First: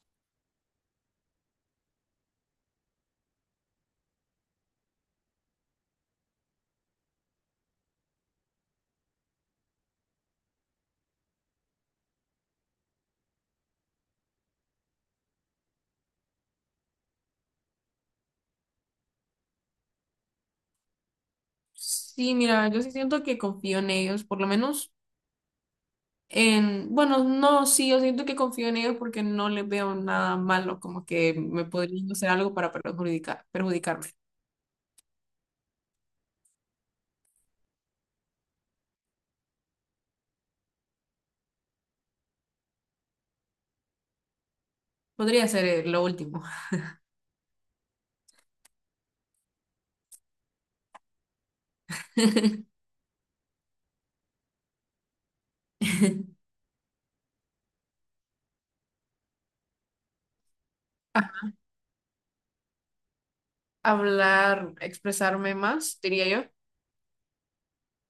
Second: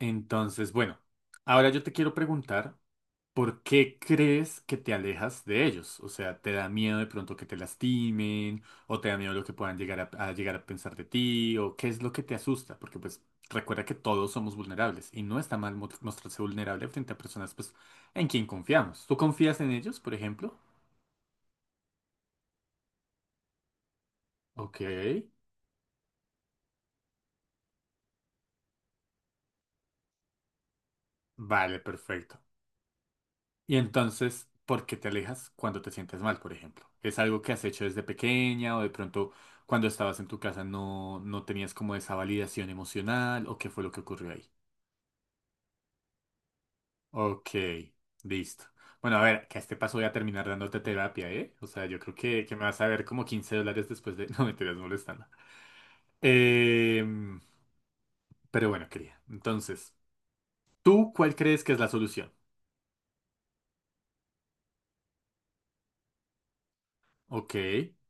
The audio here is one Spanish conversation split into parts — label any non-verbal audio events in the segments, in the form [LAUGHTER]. Entonces, bueno, ahora yo te quiero preguntar, ¿por qué crees que te alejas de ellos? O sea, ¿te da miedo de pronto que te lastimen? ¿O te da miedo lo que puedan llegar a llegar a pensar de ti? ¿O qué es lo que te asusta? Porque pues recuerda que todos somos vulnerables y no está mal mostrarse vulnerable frente a personas pues en quien confiamos. ¿Tú confías en ellos, por ejemplo? Sí, mira, yo sí siento que confío en ellos, por lo Ok, menos en, bueno, no, sí, yo siento que confío en ellos porque no les veo nada malo, como que me vale, podrían hacer perfecto. algo para perjudicar, Y perjudicarme. entonces, ¿por qué te alejas cuando te sientes mal, por ejemplo? ¿Es algo que has hecho desde pequeña o de pronto cuando estabas en tu casa no tenías como esa validación emocional o qué fue lo que ocurrió ahí? Podría ser lo último. Ok, listo. Bueno, a ver, que a este paso voy a terminar dándote terapia, ¿eh? O sea, yo creo que me vas a ver como $15 después de... [LAUGHS] No, me estás molestando. [LAUGHS] Em, pero bueno, querida. Entonces, ¿tú cuál Ah, crees que es la solución? hablar, expresarme más, diría yo. Ok.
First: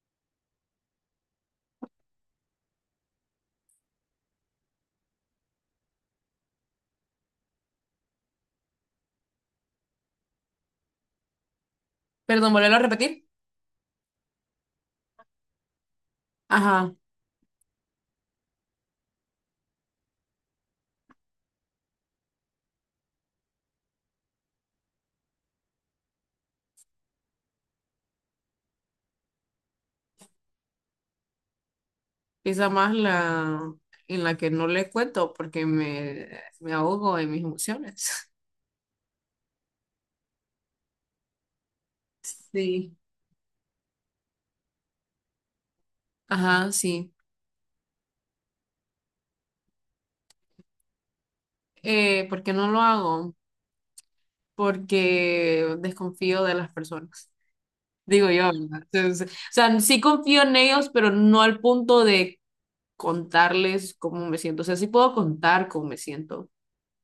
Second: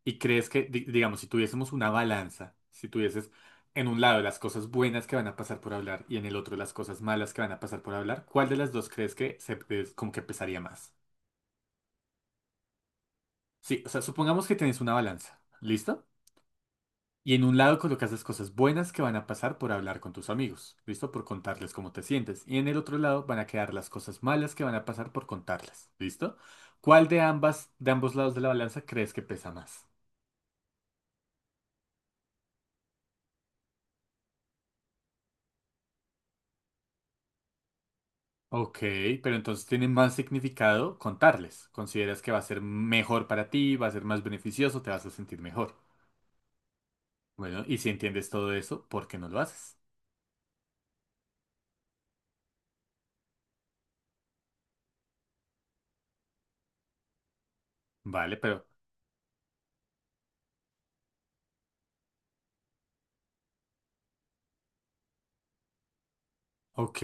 ¿Y crees que, digamos, si tuviésemos una balanza, si tuvieses en un lado las cosas buenas que van a pasar por hablar y en el otro las cosas malas que van a pasar por hablar, ¿cuál de las dos crees que se, es como que pesaría más? Perdón, volverlo a repetir. Sí, o sea, supongamos que tenés una balanza, ¿listo? Ajá, Y en un lado colocas las cosas buenas que van a pasar por hablar con tus amigos, ¿listo? Por contarles cómo te sientes. Y en el otro lado van a quedar las cosas malas que van a pasar por contarlas, ¿listo? ¿Cuál de ambas, de ambos lados de la balanza crees que pesa más? quizá más la en la que no le cuento porque me ahogo en mis emociones. [LAUGHS] Ok, pero entonces tiene más significado contarles. Consideras que va a ser Sí. mejor para ti, va a ser más beneficioso, te vas a sentir mejor. Ajá, sí. Bueno, y si entiendes todo eso, ¿por qué no lo haces? ¿Por qué no lo hago? Porque desconfío de las personas. Digo Vale, yo, pero, ¿verdad? Entonces, o sea, sí confío en ellos, pero no al punto de contarles cómo me siento. O sea, sí puedo contar cómo me siento, ok,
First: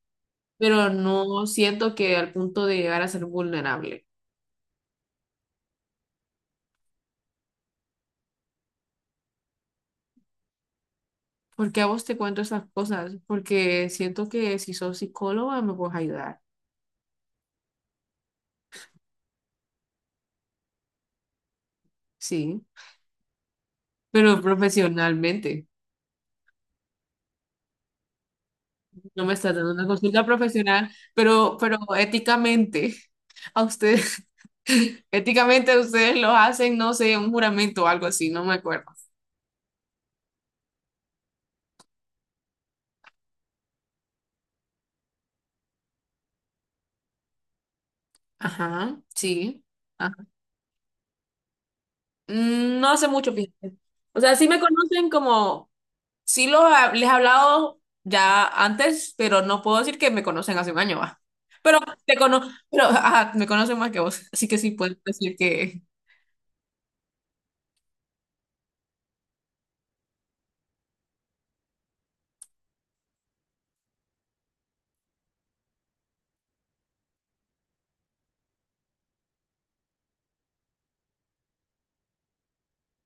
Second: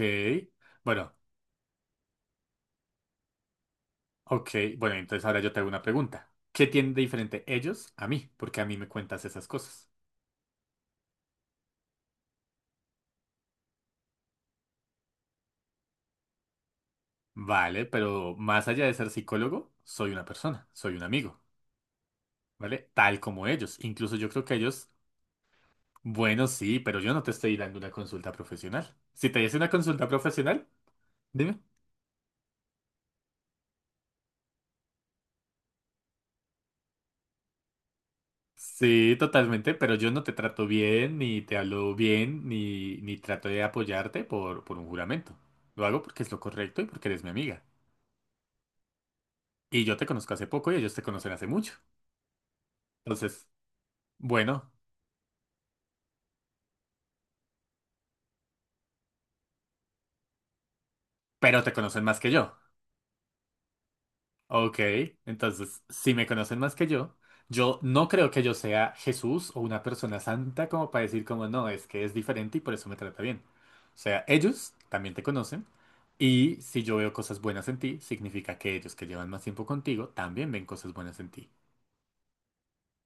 pero bueno, no siento que al punto de llegar a ser vulnerable. ok, bueno, entonces ahora yo te hago una pregunta. ¿Qué tienen de diferente ellos a mí? Porque a mí me cuentas esas cosas. ¿Por qué a vos te cuento estas cosas? Porque siento que si sos psicóloga me puedes ayudar, Vale, pero más allá de ser psicólogo, soy una persona, soy un amigo, sí, ¿vale? Tal como ellos. Incluso yo pero creo que ellos. profesionalmente. Bueno, sí, pero yo no te estoy dando una consulta profesional. No Si me te está hice una dando una consulta consulta profesional, profesional, pero, dime. pero éticamente, a ustedes, [LAUGHS] éticamente ustedes lo hacen, no sé, un juramento o algo así, no me acuerdo. Sí, totalmente, pero yo no te trato bien, ni te hablo bien, ni trato de apoyarte por un juramento. Lo hago porque es lo correcto y porque eres mi amiga. Ajá, sí. Y yo te Ajá. conozco hace poco y ellos te conocen hace mucho. No hace mucho, Entonces, fíjate. O sea, sí me bueno, conocen como, sí los, les he hablado ya antes, pero no puedo decir que me conocen hace un año, va. pero te Pero conocen te más que cono, yo. pero ajá, me conocen más que vos, así que sí Ok, puedo decir entonces, que, si me conocen más que yo no creo que yo sea Jesús o una persona santa como para decir como no, es que es diferente y por eso me trata bien. O sea, ellos también te conocen y si yo veo cosas buenas en ti, significa que ellos que llevan más tiempo contigo también ven cosas buenas en ti.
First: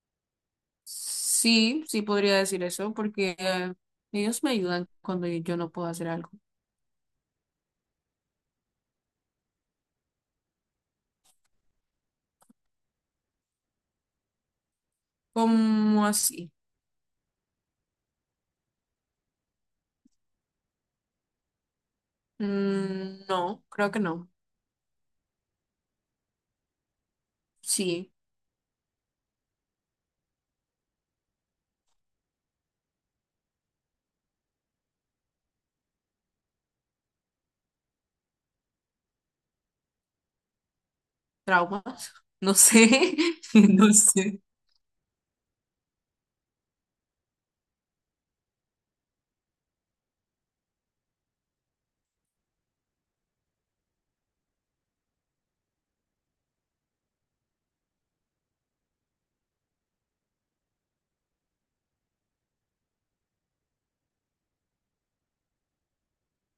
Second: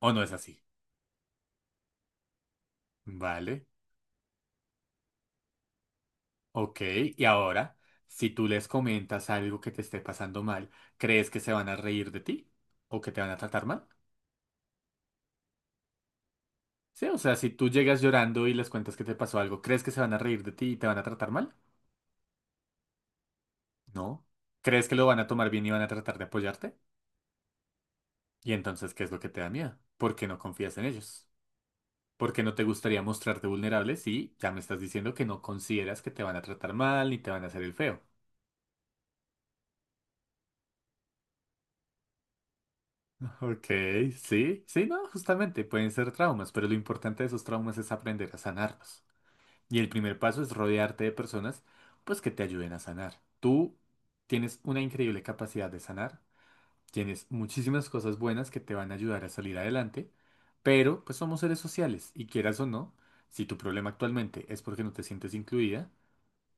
¿O no es así? sí, sí podría decir eso, porque Vale, ellos me ayudan cuando yo no puedo hacer algo. ok, y ahora, si tú les comentas algo que te esté pasando mal, ¿crees que se van a reír de ti? ¿O que te van a tratar mal? ¿Cómo así? Sí, o sea, si tú llegas llorando y les cuentas que te pasó algo, ¿crees que se van a reír de ti y te van a tratar mal? No, creo que No. no. ¿Crees que lo van a tomar bien y van a tratar de apoyarte? Sí, Y entonces, ¿qué es lo que te da miedo? ¿Por qué no confías en ellos? ¿Por qué no te gustaría mostrarte vulnerable si ya me estás diciendo que no consideras que te van a tratar mal ni te van a hacer el feo? traumas. [LAUGHS] No sé, [LAUGHS] Ok, no sé. sí, sí, no, justamente pueden ser traumas, pero lo importante de esos traumas es aprender a sanarlos. Y el primer paso es rodearte de personas, pues que te ayuden a sanar. Tú tienes una increíble capacidad de sanar. Tienes muchísimas cosas buenas que te van a ayudar a salir adelante, pero pues somos seres sociales y quieras o no, si tu problema actualmente es porque no te sientes incluida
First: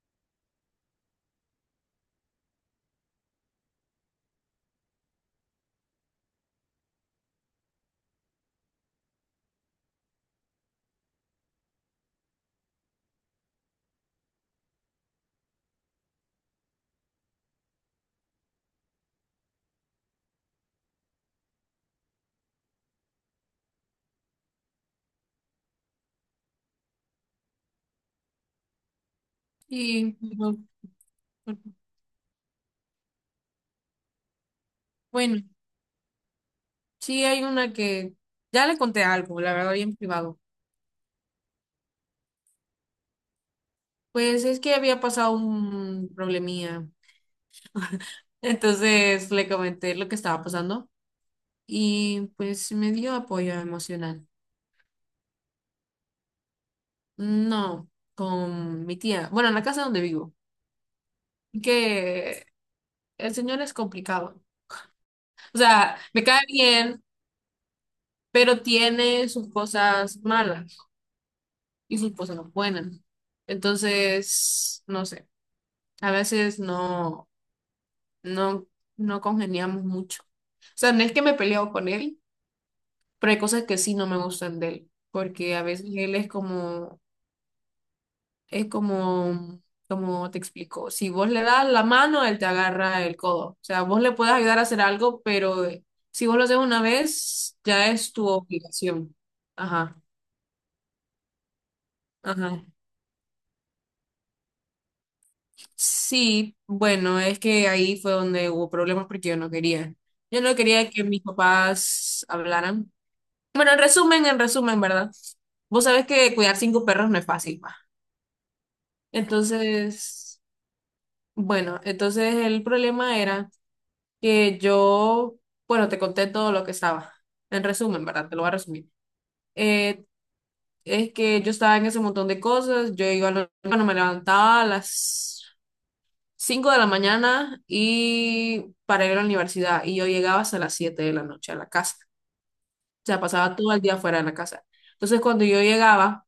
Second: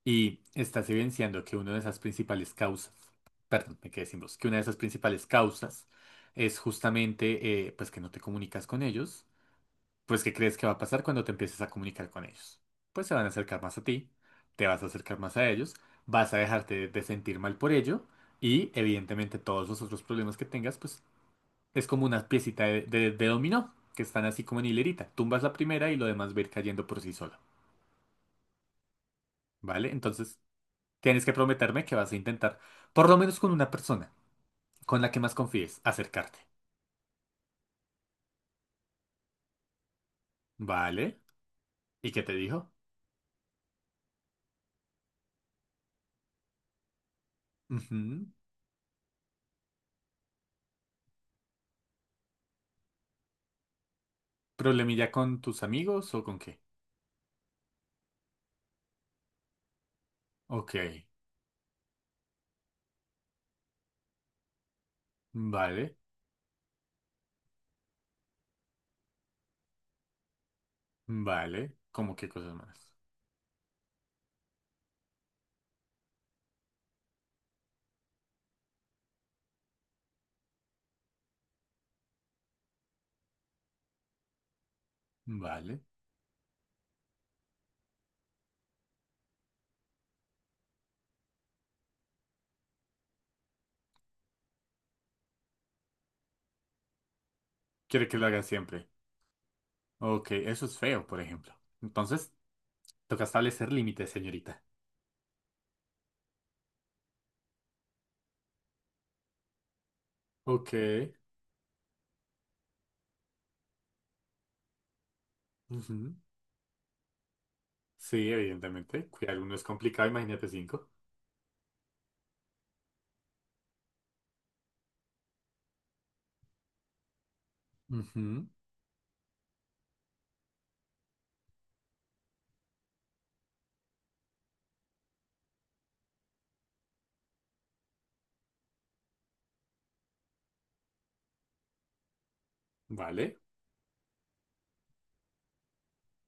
y estás evidenciando que una de esas principales causas, perdón, me quedé sin voz, que una de esas principales causas es justamente pues que no te comunicas con ellos, pues ¿qué crees que va a pasar cuando te empieces a comunicar con ellos? Pues se van a acercar más a ti, te vas a acercar más a ellos, vas a dejarte de sentir mal por ello. Y evidentemente todos los otros problemas que tengas, pues es como una piecita de, de dominó, que están así como en hilerita. Tumbas la primera y lo demás va a ir cayendo por sí solo, ¿vale? Y Entonces, no, tienes que no, prometerme que vas a intentar, por lo menos con una persona, con la que más bueno, confíes, acercarte, sí hay una que ya le conté algo, la verdad, bien privado. ¿vale? ¿Y qué te dijo? Pues es que había pasado un problemía. Ujú. Entonces le comenté lo que estaba pasando y pues me dio apoyo emocional. ¿Problemilla con tus amigos o con qué? No, con mi tía. Bueno, en la casa donde vivo. Ok, Que el señor es complicado. O vale, sea, me cae bien, pero tiene sus cosas malas vale. y sus ¿Cómo qué cosas no cosas buenas. más? Entonces, no sé. A veces no, no congeniamos mucho. O sea, no es que me peleo con él, pero hay cosas que sí no me gustan de él. Porque a Vale. veces él es como. Es como, como te explico, si vos le das la mano, él te agarra el codo. O sea, vos le puedes ayudar a hacer algo, pero si vos lo haces una vez, ya Quiere es que lo tu haga siempre. obligación. Ajá, Ok, eso es feo, por ejemplo. Entonces, ajá. toca establecer límites, señorita. Sí, bueno, es que ahí fue donde hubo problemas porque yo no quería. Yo no Ok. quería que mis papás hablaran. Bueno, en resumen, ¿verdad? Vos sabés Ujú. que cuidar cinco perros no es fácil, pa. Sí, evidentemente. Cuidar uno es complicado, Entonces, imagínate cinco. bueno, entonces el problema era que yo, bueno, te conté todo lo que estaba. En resumen, ¿verdad? Te lo Ujú. voy a resumir. Eh, es que yo estaba en ese montón de cosas. Yo iba, bueno, me levantaba a las 5 de la mañana y para ir a la universidad. Y yo llegaba hasta las 7 de la noche a la casa. O sea, Vale, pasaba todo el día fuera de la casa. Entonces, cuando yo llegaba,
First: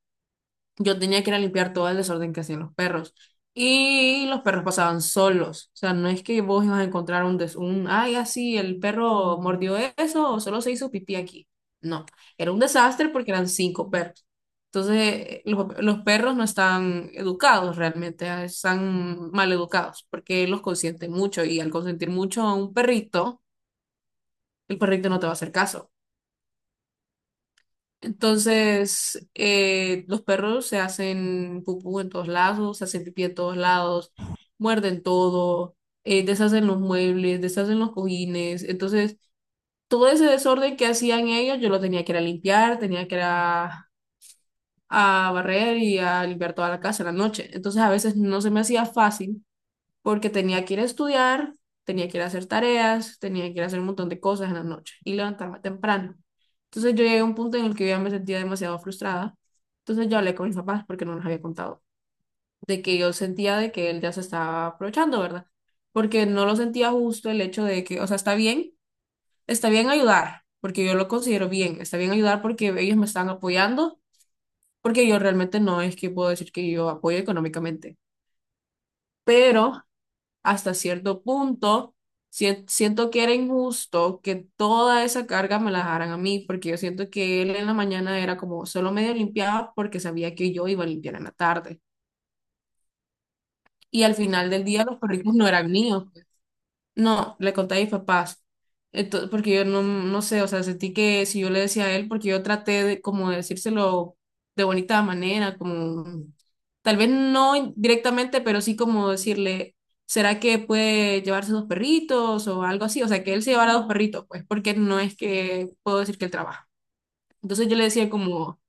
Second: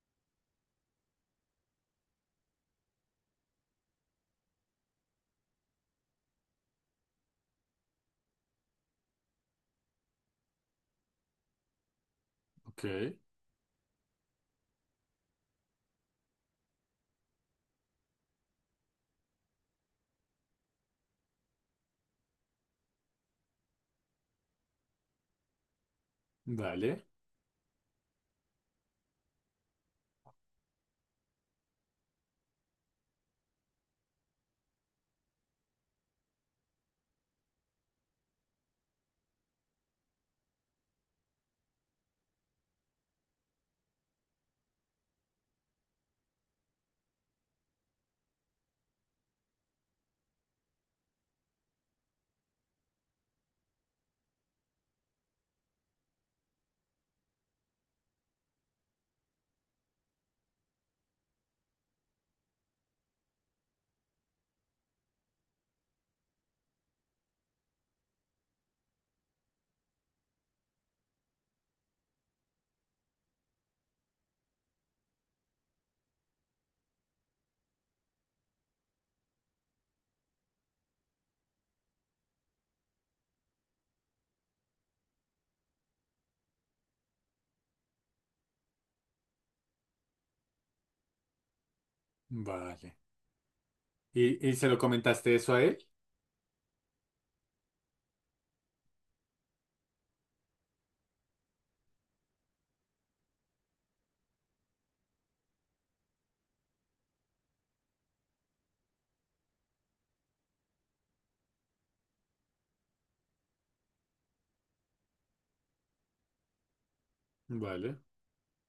yo tenía que ir a limpiar todo el desorden que hacían los perros. Y los perros pasaban solos. O sea, no es que vos ibas a encontrar ay, así, el perro mordió eso o solo se hizo pipí aquí. No, era un desastre ok. porque eran cinco perros. Entonces, los perros no están educados realmente, ah, están mal educados porque los consienten mucho y al consentir mucho a un perrito, el perrito no te va a hacer caso. Vale, Entonces, los perros se hacen pupú en todos lados, se hacen pipí en todos lados, muerden todo, deshacen los muebles, deshacen los cojines. Entonces, todo ese desorden que hacían ellos, yo lo tenía que ir a limpiar, tenía que ir a barrer y a limpiar toda la casa en la noche. Entonces, a veces no se me hacía fácil porque tenía que ir a estudiar, tenía que ir a hacer tareas, tenía que ir a hacer un montón de cosas en la noche y levantarme temprano. Entonces yo llegué a un punto en el que yo ya me sentía demasiado frustrada. Entonces yo hablé con mis papás porque no les había contado de que yo sentía de que él ya se estaba aprovechando, ¿verdad? Porque no lo sentía justo el hecho de que, o sea, está bien ayudar, porque yo lo considero bien, está bien ayudar porque ellos me están apoyando, porque yo realmente no es que puedo decir que yo apoyo económicamente, pero hasta cierto punto, siento que era injusto que toda esa carga me la dejaran a mí, porque yo siento que él en la mañana era como solo medio limpiaba porque sabía que yo iba a limpiar en la tarde. vale. Y al ¿Y, final y del se lo día los perritos comentaste no eso a eran él? míos. No, le conté a mis papás. Entonces, porque yo no, no sé, o sea, sentí que si yo le decía a él, porque yo traté de como de decírselo de bonita manera, como tal vez no directamente, pero sí como decirle, ¿será que puede llevarse dos perritos o algo así? O sea, que él se llevara dos perritos, pues, porque no es que puedo decir que él trabaja. Entonces yo le Vale, decía como,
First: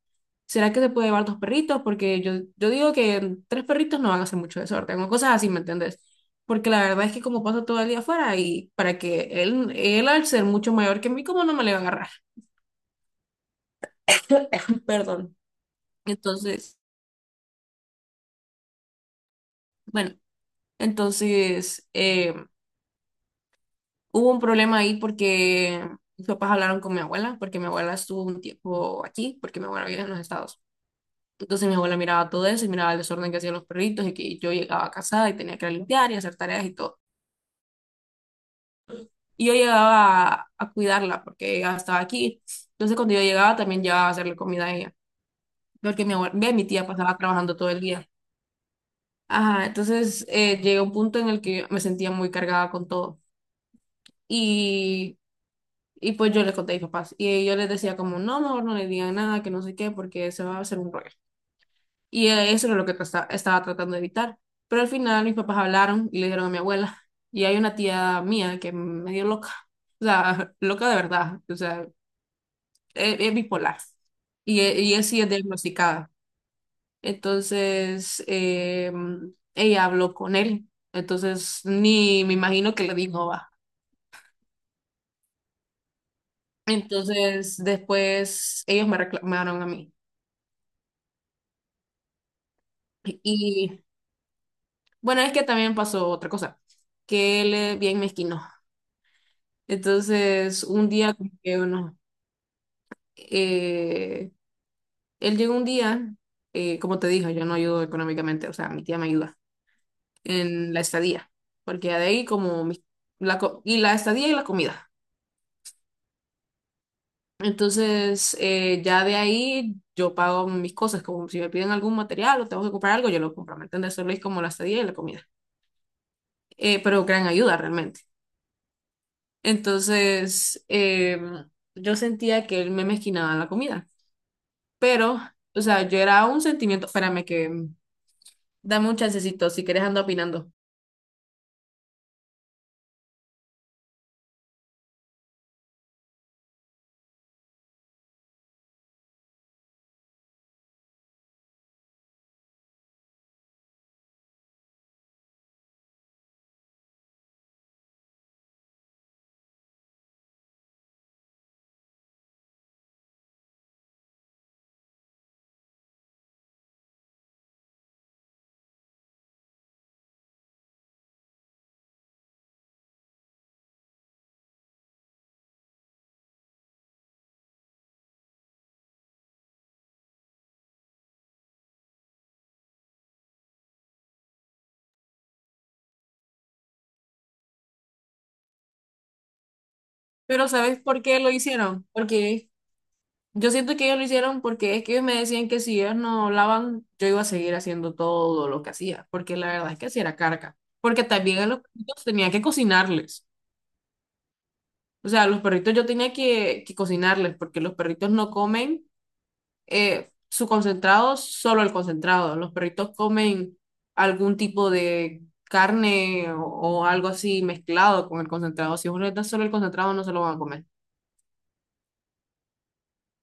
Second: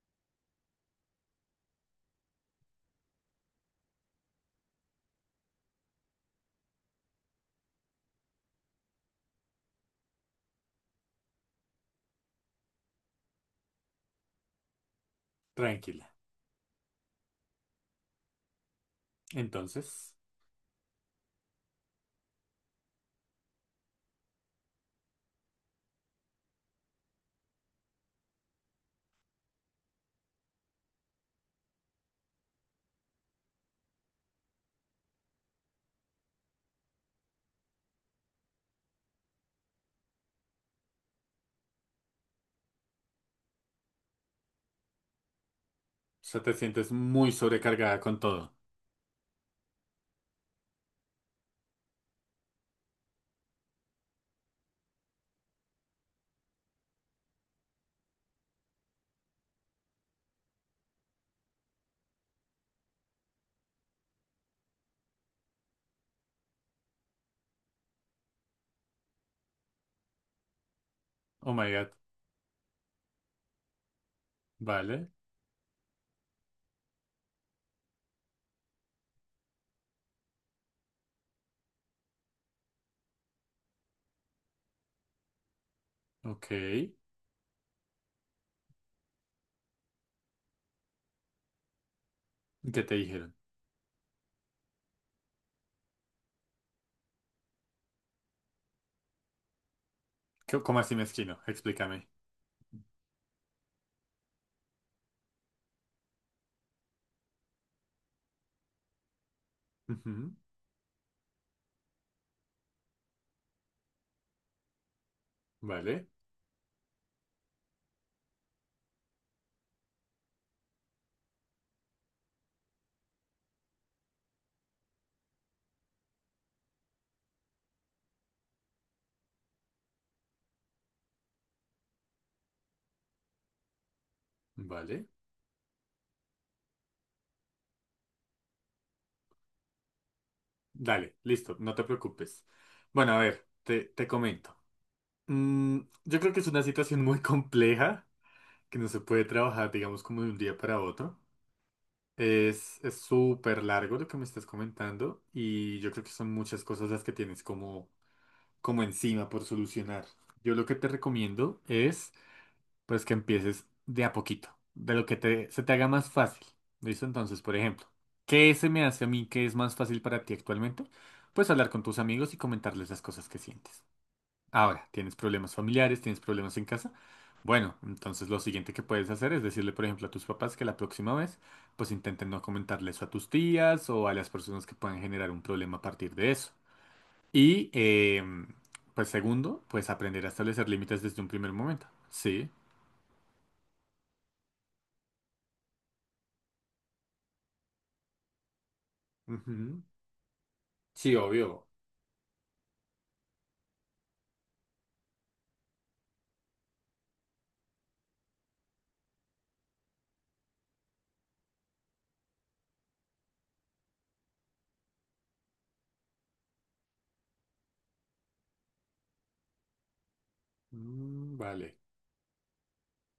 ¿será que se puede llevar dos perritos? Porque yo digo que tres perritos no van a hacer mucho desorden o cosas así, ¿me entendés? Porque la verdad es que como paso todo el día afuera y para que él al ser mucho mayor que mí, ¿cómo no me le va a agarrar? [LAUGHS] Perdón. tranquila. Entonces, Entonces, bueno, entonces hubo un problema ahí porque mis papás hablaron con mi abuela, porque mi abuela estuvo un tiempo aquí, porque mi abuela vive en los Estados. Entonces mi abuela miraba todo eso y miraba el desorden que hacían los perritos y que yo llegaba casada y tenía que limpiar y hacer tareas y todo. Y yo llegaba a cuidarla porque ella estaba aquí. Entonces cuando yo llegaba también llevaba a hacerle comida a ella, porque o sea, ve, te mi tía sientes pasaba muy trabajando todo el sobrecargada día. con todo. Ajá, entonces llegué a un punto en el que me sentía muy cargada con todo. Y, y pues yo les conté a mis papás. Y yo les decía como, no, mejor no le digan nada, que no sé qué, porque se va a hacer un rollo. Y eso era lo que estaba tratando de evitar. Pero al final mis papás hablaron y le dijeron a mi abuela. Y hay una tía mía que me dio loca. O sea, [LAUGHS] loca de verdad. O Oh my sea, God. es bipolar y él Vale, sí es diagnosticada. Entonces, ella habló con él. Entonces, ni me imagino que le dijo, va. ok. ¿Y Entonces, después ellos me reclamaron a mí. ¿Qué te dijeron? Y bueno, es que también pasó otra cosa, que él es bien mezquino. Entonces, ¿Qué- ¿Cómo un así día, como mezquino? que uno, Explícame. eh, él llegó un día, como te dije, yo no ayudo económicamente, o sea, mi tía me ayuda. Ujú. En la estadía, porque ya de ahí como y la estadía y la comida. Vale, Entonces, ya de ahí yo pago mis cosas, como si me piden algún material o tengo que comprar algo, yo lo compro, ¿me entiendes? Solo es como la estadía y la comida. Pero gran ayuda realmente. Entonces, yo sentía que él me mezquinaba la comida, vale. pero, o sea, yo era un sentimiento, espérame que dame un chancecito, si quieres ando opinando. Dale, listo, no te preocupes. Bueno, a ver, te comento. Mm, yo creo que es una situación muy compleja, que no se puede trabajar, digamos, como de un día para otro. Es súper largo lo que me estás comentando y yo creo que son muchas cosas las que tienes como, como encima por solucionar. Yo lo que te recomiendo es, pues, que empieces de a poquito, de lo que te, se te haga más fácil. ¿Listo? Entonces, por ejemplo, ¿qué se me hace a mí que es más fácil para ti actualmente? Pues hablar con tus amigos y comentarles las cosas que sientes. Ahora, tienes problemas familiares, tienes problemas en casa. Bueno, entonces lo siguiente que puedes hacer es decirle, por ejemplo, a tus papás que la próxima vez, pues intenten no comentarle eso a tus tías o a las personas que puedan generar un problema a partir de eso. Y, pues segundo, pues aprender a Pero establecer ¿sabes por límites qué desde lo un primer hicieron? momento. Porque Sí. yo siento que ellos lo hicieron porque es que ellos me decían que si ellos no hablaban, yo iba a seguir haciendo todo lo que hacía, porque la verdad es Ujú. que sí era carga, porque Sí, también a los obvio. perritos tenía que cocinarles, o sea, a los perritos yo tenía que cocinarles, porque los perritos no comen su concentrado, solo el concentrado, los perritos comen algún tipo de carne o algo así mezclado con el concentrado, si uno les da solo el concentrado no se lo van a comer. Mm, vale.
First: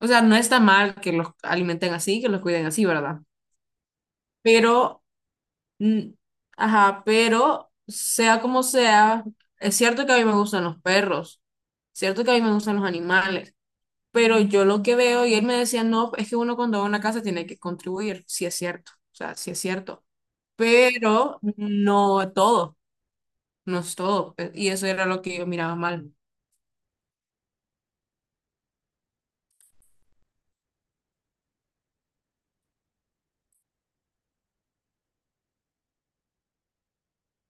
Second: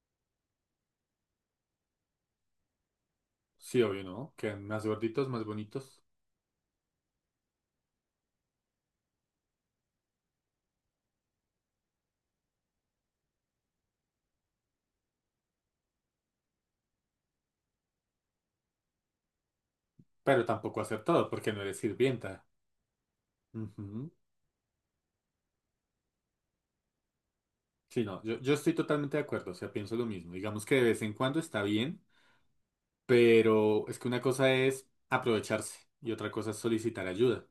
O sea, no está mal que los alimenten así, que los cuiden así, ¿verdad? Sí, obvio, ¿no? Quedan más Pero gorditos, más bonitos. Mm, ajá, pero sea como sea, es cierto que a mí me gustan los perros, cierto que a mí me gustan los animales, pero yo lo que veo, y él me decía, no, es que uno cuando va a una casa tiene que contribuir, sí es cierto, o sea, sí es cierto, Pero tampoco hacer todo pero porque no eres no sirvienta. todo, no es Ujú. todo, y eso era lo que yo miraba mal. Sí, no, yo estoy totalmente de acuerdo, o sea, pienso lo mismo. Digamos que de vez en cuando está bien, pero es que una cosa es aprovecharse y otra cosa es solicitar ayuda.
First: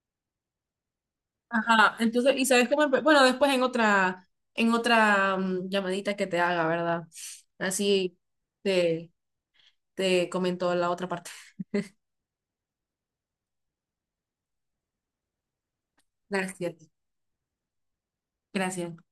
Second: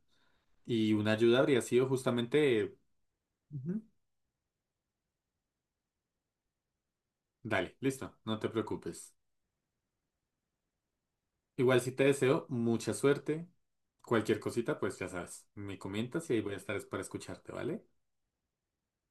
Y una ayuda habría sido Ajá, entonces, y sabes justamente... cómo, bueno, después en Ujú, otra, en otra llamadita que te haga, ¿verdad? dale, listo, Así no te te, preocupes. te comentó la otra parte. Igual si te deseo mucha suerte, cualquier cosita, pues ya sabes, me comentas y ahí voy a estar es Gracias, para escucharte, ¿vale? gracias.